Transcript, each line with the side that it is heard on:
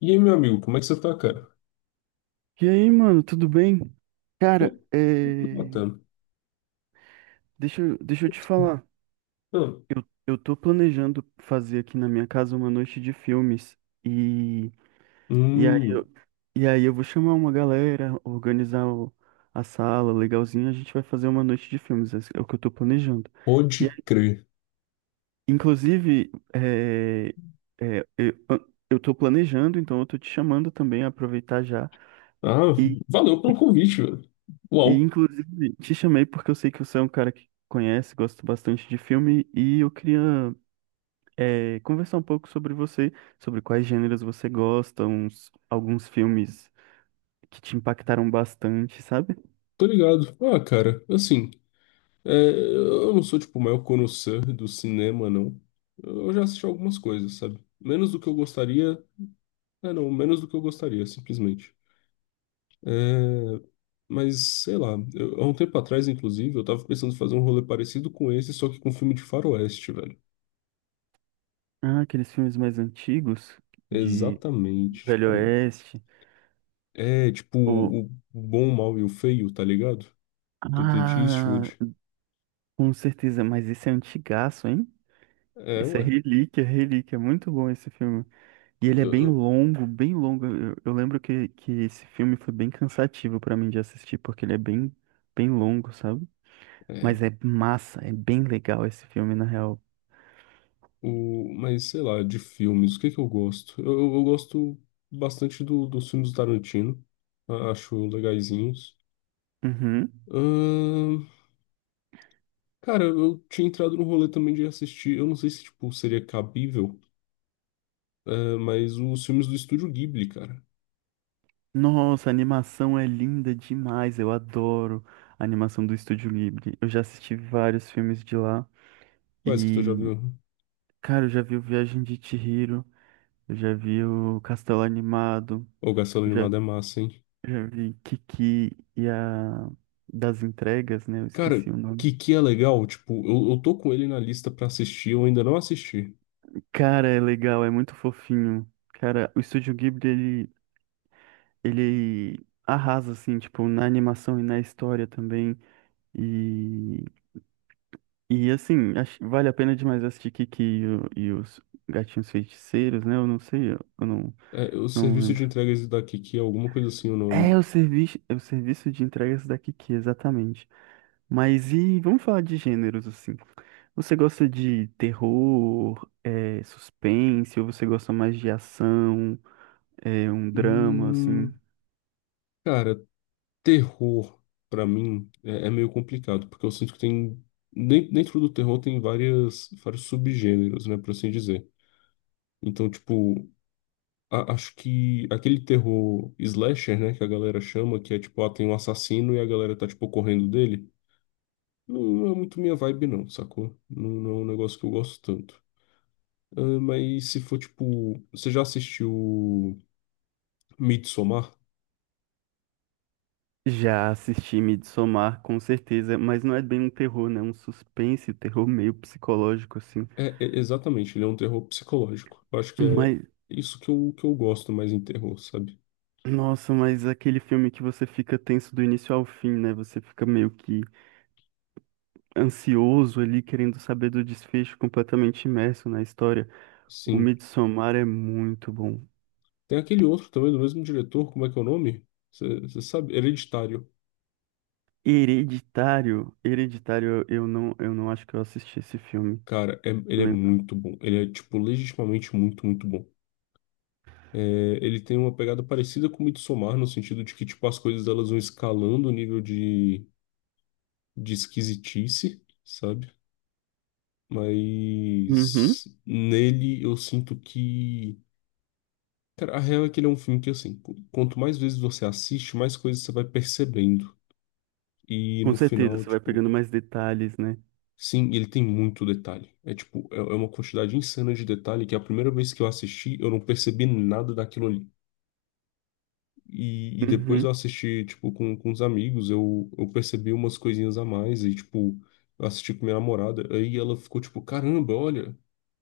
left: E aí, meu amigo, como é que você tá, cara?
right: E aí, mano, tudo bem? Cara,
left: Tô
right: é,
left: Bacana.
right: deixa eu te falar.
left: Ah,
right: Eu tô planejando fazer aqui na minha casa uma noite de filmes. E, e aí
left: hum,
right: eu, e aí eu vou chamar uma galera, a sala, legalzinho, a gente vai fazer uma noite de filmes. Esse é o que eu tô planejando. E
left: pode
right: aí,
left: crer.
right: inclusive, é, eu, eu tô planejando, então eu tô te chamando também, aproveitar já.
left: Ah, valeu pelo convite, velho.
right: E,
left: Uau,
right: inclusive, te chamei porque eu sei que você é um cara que conhece, gosta bastante de filme, e eu queria, conversar um pouco sobre você, sobre quais gêneros você gosta, alguns filmes que te impactaram bastante, sabe?
left: tô ligado. Ah, cara, assim, é, eu não sou, tipo, o maior connoisseur do cinema, não. Eu já assisti algumas coisas, sabe? Menos do que eu gostaria. É, não, menos do que eu gostaria, simplesmente. É, mas, sei lá, há um tempo atrás, inclusive, eu tava pensando em fazer um rolê parecido com esse, só que com um filme de faroeste, velho.
right: Ah, aqueles filmes mais antigos, de
left: Exatamente,
right: Velho
left: tipo,
right: Oeste,
left: é tipo
right: ou...
left: o bom, o mau e o feio, tá ligado? Do Clint
right: Ah,
left: Eastwood.
right: com certeza, mas esse é antigaço, hein?
left: É,
right: Esse é
left: ué.
right: relíquia, relíquia, muito bom esse filme. E
left: Eu-
right: ele é bem
left: eu-
right: longo, bem longo. Eu lembro que esse filme foi bem cansativo pra mim de assistir, porque ele é bem longo, sabe?
left: É.
right: Mas é massa, é bem legal esse filme, na real.
left: O, mas sei lá, de filmes, o que que eu gosto? Eu gosto bastante dos filmes do Tarantino. Acho legaizinhos.
right: Uhum.
left: Ahn, Cara, eu tinha entrado no rolê também de assistir. Eu não sei se tipo, seria cabível, é, mas os filmes do Estúdio Ghibli, cara.
right: Nossa, a animação é linda demais. Eu adoro a animação do Estúdio Ghibli. Eu já assisti vários filmes de lá.
left: Quais que tu já
right: E,
left: viu?
right: cara, eu já vi o Viagem de Chihiro, eu já vi o Castelo Animado,
left: O
right: eu
left: Gasolina
right: já,
left: Animada é massa, hein?
right: já vi Kiki e a das entregas, né? Eu
left: Cara,
right: esqueci o nome.
left: que é legal, tipo, eu tô com ele na lista pra assistir, eu ainda não assisti.
right: Cara, é legal, é muito fofinho. Cara, o Estúdio Ghibli, ele arrasa, assim, tipo, na animação e na história também. E, e assim, vale a pena demais assistir Kiki e os Gatinhos Feiticeiros, né? Eu não sei, eu não,
left: É, o
right: não
left: serviço de
right: lembro.
left: entregas da Kiki é alguma coisa assim o
right: É
left: nome.
right: o serviço, é o serviço de entregas da Kiki, exatamente. Mas e vamos falar de gêneros, assim. Você gosta de terror, é, suspense, ou você gosta mais de ação? É um drama, assim.
left: Hum, cara, terror pra mim é meio complicado, porque eu sinto que tem dentro do terror tem várias vários subgêneros, né, por assim dizer. Então, tipo, acho que aquele terror slasher, né, que a galera chama, que é tipo, ah, tem um assassino e a galera tá tipo correndo dele. Não é muito minha vibe, não, sacou? Não, não é um negócio que eu gosto tanto. Ah, mas se for tipo. Você já assistiu Midsommar?
right: Já assisti Midsommar, com certeza, mas não é bem um terror, né? Um suspense, um terror meio psicológico, assim.
left: Exatamente, ele é um terror psicológico. Eu acho que é
right: Mas,
left: isso que eu gosto mais em terror, sabe?
right: nossa, mas aquele filme que você fica tenso do início ao fim, né? Você fica meio que ansioso ali, querendo saber do desfecho, completamente imerso na história. O
left: Sim.
right: Midsommar é muito bom.
left: Tem aquele outro também do mesmo diretor, como é que é o nome? Você sabe? Hereditário.
right: Hereditário, Hereditário, eu não acho que eu assisti esse filme.
left: Cara, ele é
right: Lembro.
left: muito bom. Ele é, tipo, legitimamente muito, muito bom. É, ele tem uma pegada parecida com Midsommar, no sentido de que, tipo, as coisas elas vão escalando o nível de esquisitice, sabe?
right: Uhum.
left: Mas nele eu sinto que. Cara, a real é que ele é um filme que, assim, quanto mais vezes você assiste, mais coisas você vai percebendo. E
right: Com
left: no
right: certeza,
left: final,
right: você vai
left: tipo,
right: pegando mais detalhes, né?
left: sim, ele tem muito detalhe. É tipo, é uma quantidade insana de detalhe que a primeira vez que eu assisti, eu não percebi nada daquilo ali. E depois eu
right: Uhum.
left: assisti, tipo, com os amigos, eu percebi umas coisinhas a mais, e, tipo, eu assisti com minha namorada, aí ela ficou, tipo, caramba, olha,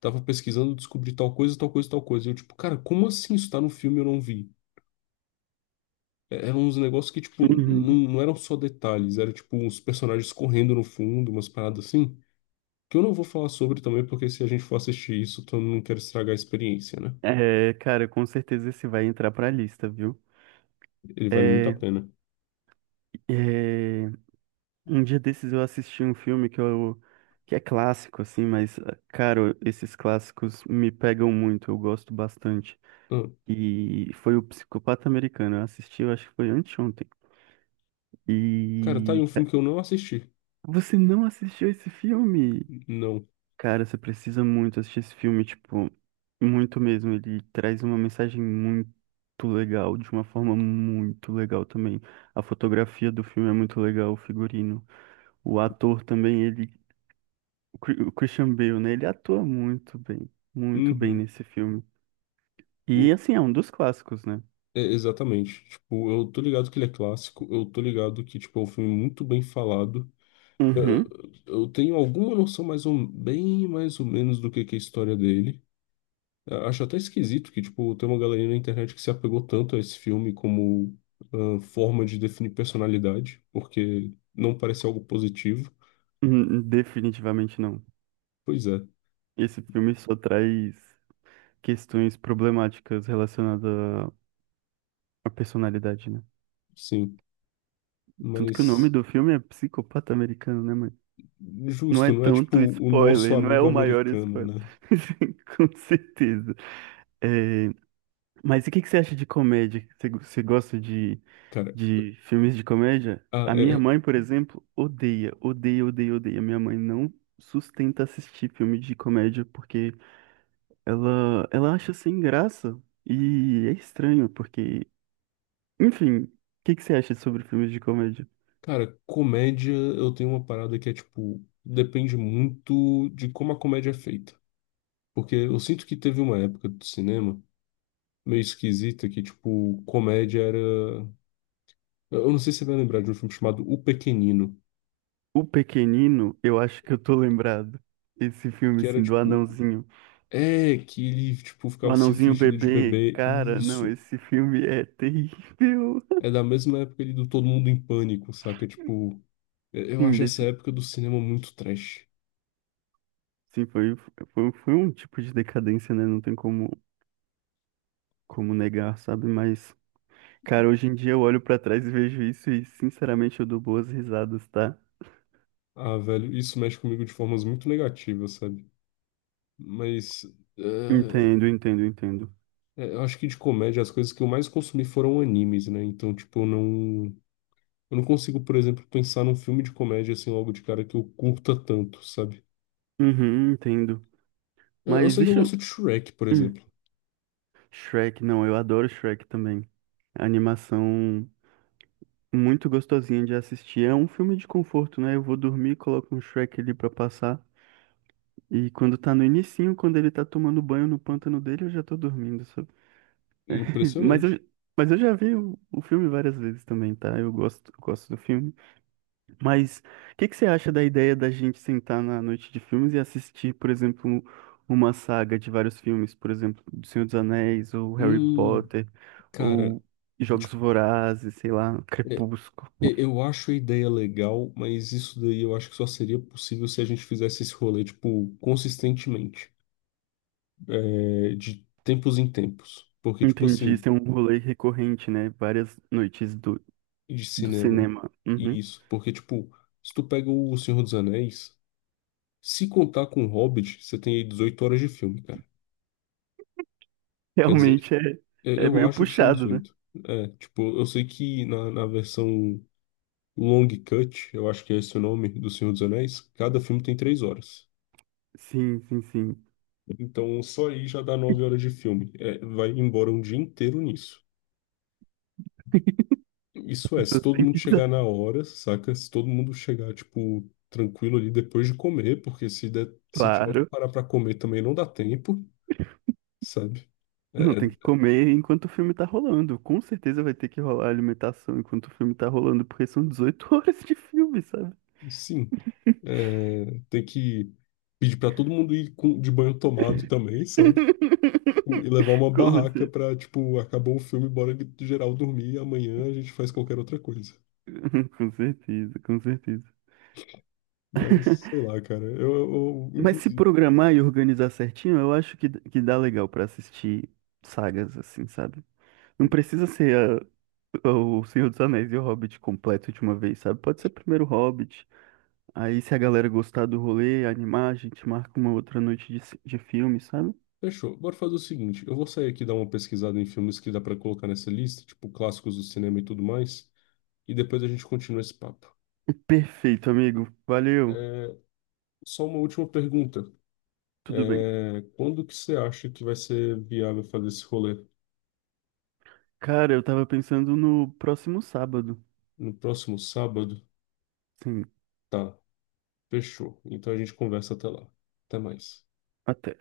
left: tava pesquisando, descobri tal coisa, tal coisa, tal coisa. E eu, tipo, cara, como assim isso tá no filme e eu não vi? Eram uns negócios que, tipo, não,
right: Uhum.
left: não eram só detalhes, era, tipo, uns personagens correndo no fundo, umas paradas assim, que eu não vou falar sobre também, porque se a gente for assistir isso, então eu não quero estragar a experiência, né?
right: É, cara, com certeza esse vai entrar pra lista, viu?
left: Ele vale muito
right: É,
left: a pena.
right: é, um dia desses eu assisti um filme que é clássico, assim, mas, cara, esses clássicos me pegam muito, eu gosto bastante.
left: Ah,
right: E foi o Psicopata Americano, eu assisti, eu acho que foi anteontem.
left: cara, tá aí
right: E,
left: um filme
right: cara,
left: que eu não assisti.
right: você não assistiu esse filme?
left: Não.
right: Cara, você precisa muito assistir esse filme, tipo, muito mesmo. Ele traz uma mensagem muito legal, de uma forma muito legal também. A fotografia do filme é muito legal, o figurino. O ator também, o o Christian Bale, né? Ele atua muito bem
left: Uhum.
right: nesse filme.
left: É,
right: E assim, é um dos clássicos, né?
left: exatamente. Tipo, eu tô ligado que ele é clássico, eu tô ligado que, tipo, é um filme muito bem falado. Eu,
right: Uhum.
left: eu tenho alguma noção mais ou, bem mais ou menos do que é a história dele. Eu acho até esquisito que, tipo, tem uma galerinha na internet que se apegou tanto a esse filme como ah, forma de definir personalidade, porque não parece algo positivo.
right: Definitivamente não.
left: Pois é,
right: Esse filme só traz questões problemáticas relacionadas à personalidade, né?
left: sim.
right: Tanto que o nome
left: Mas
right: do filme é Psicopata Americano, né, mãe? Não
left: justo,
right: é
left: não é tipo
right: tanto
left: o nosso
right: spoiler, não é
left: amigo
right: o maior
left: americano,
right: spoiler.
left: né?
right: Com certeza. É, mas e o que que você acha de comédia? Você gosta
left: Cara,
right: de filmes de comédia?
left: a-
right: A minha
left: é-
right: mãe, por exemplo, odeia, odeia, odeia, odeia. Minha mãe não sustenta assistir filme de comédia porque ela acha sem graça. E é estranho, porque. Enfim, o que que você acha sobre filmes de comédia?
left: cara, comédia, eu tenho uma parada que é tipo, depende muito de como a comédia é feita. Porque eu sinto que teve uma época do cinema meio esquisita que, tipo, comédia era. Eu não sei se você vai lembrar de um filme chamado O Pequenino,
right: O Pequenino, eu acho que eu tô lembrado. Esse filme,
left: que era
right: assim, do
left: tipo.
right: Anãozinho.
left: É, que ele, tipo,
right: O
left: ficava se
right: Anãozinho
left: fingindo de
right: Bebê,
left: bebê.
right: cara, não,
left: Isso.
right: esse filme é terrível.
left: É da mesma época ali do Todo Mundo em Pânico, saca? Tipo, eu eu
right: Sim,
left: acho essa
right: desse,
left: época do cinema muito trash.
right: sim, foi, foi um tipo de decadência, né? Não tem como, como negar, sabe? Mas, cara, hoje em dia eu olho pra trás e vejo isso e, sinceramente, eu dou boas risadas, tá?
left: Ah, velho, isso mexe comigo de formas muito negativas, sabe? Mas eh,
right: Entendo, entendo, entendo.
left: é, eu acho que de comédia as coisas que eu mais consumi foram animes, né? Então, tipo, eu não consigo, por exemplo, pensar num filme de comédia assim logo de cara que eu curta tanto, sabe?
right: Uhum, entendo.
left: Eu
right: Mas
left: sei que eu
right: deixa eu...
left: gosto de Shrek, por
right: Hum,
left: exemplo.
right: Shrek, não, eu adoro Shrek também. A animação muito gostosinha de assistir. É um filme de conforto, né? Eu vou dormir, coloco um Shrek ali pra passar. E quando tá no inicinho, quando ele tá tomando banho no pântano dele, eu já tô dormindo, sabe? Mas eu,
left: Impressionante.
right: mas eu já vi o filme várias vezes também, tá? Eu gosto do filme. Mas o que que você acha da ideia da gente sentar na noite de filmes e assistir, por exemplo, uma saga de vários filmes, por exemplo, do Senhor dos Anéis, ou Harry
left: Hum,
right: Potter,
left: cara,
right: ou Jogos
left: tipo,
right: Vorazes, sei lá,
left: é,
right: Crepúsculo.
left: eu acho a ideia legal, mas isso daí eu acho que só seria possível se a gente fizesse esse rolê, tipo, consistentemente, é, de tempos em tempos. Porque, tipo
right: Entendi,
left: assim.
right: isso é um rolê recorrente, né? Várias noites
left: De
right: do
left: cinema.
right: cinema. Uhum.
left: Isso, porque, tipo, se tu pega o Senhor dos Anéis, se contar com o Hobbit, você tem aí 18 horas de filme, cara. Quer dizer,
right: Realmente é,
left: eu
right: é
left: eu
right: meio
left: acho que são
right: puxado, né?
left: dezoito. É, tipo, eu sei que na versão Long Cut, eu acho que é esse o nome do Senhor dos Anéis, cada filme tem 3 horas.
right: Sim, sim, sim.
left: Então, só aí já dá 9 horas de filme. É, vai embora um dia inteiro nisso.
right: As
left: Isso é, se
right: pessoas
left: todo
right: têm
left: mundo
right: que
left: chegar
right: estar,
left: na hora, saca? Se todo mundo chegar, tipo, tranquilo ali depois de comer, porque se der, se tiver que
right: claro.
left: parar pra comer também não dá tempo, sabe?
right: Não,
left: É, é,
right: tem que comer enquanto o filme tá rolando. Com certeza vai ter que rolar alimentação enquanto o filme tá rolando, porque são 18 horas de filme, sabe?
left: sim, tem que pedir pra todo mundo ir de banho tomado também, sabe? E levar uma
right: Com
left: barraca
right: cer-
left: pra, tipo, acabou o filme, bora geral dormir, amanhã a gente faz qualquer outra coisa.
right: com certeza, com certeza.
left: Mas, sei lá, cara,
right: Mas se
left: inclusive.
right: programar e organizar certinho, que dá legal pra assistir sagas, assim, sabe? Não precisa ser a- o Senhor dos Anéis e o Hobbit completo de uma vez, sabe? Pode ser primeiro o Hobbit. Aí, se a galera gostar do rolê, animar, a gente marca uma outra noite de, de filme, sabe?
left: Fechou. Bora fazer o seguinte: eu vou sair aqui dar uma pesquisada em filmes que dá pra colocar nessa lista, tipo clássicos do cinema e tudo mais, e depois a gente continua esse papo.
right: Perfeito, amigo. Valeu.
left: É, só uma última pergunta:
right: Tudo bem.
left: é, quando que você acha que vai ser viável fazer esse rolê?
right: Cara, eu tava pensando no próximo sábado.
left: No próximo sábado?
right: Sim,
left: Tá, fechou. Então a gente conversa até lá. Até mais.
right: até.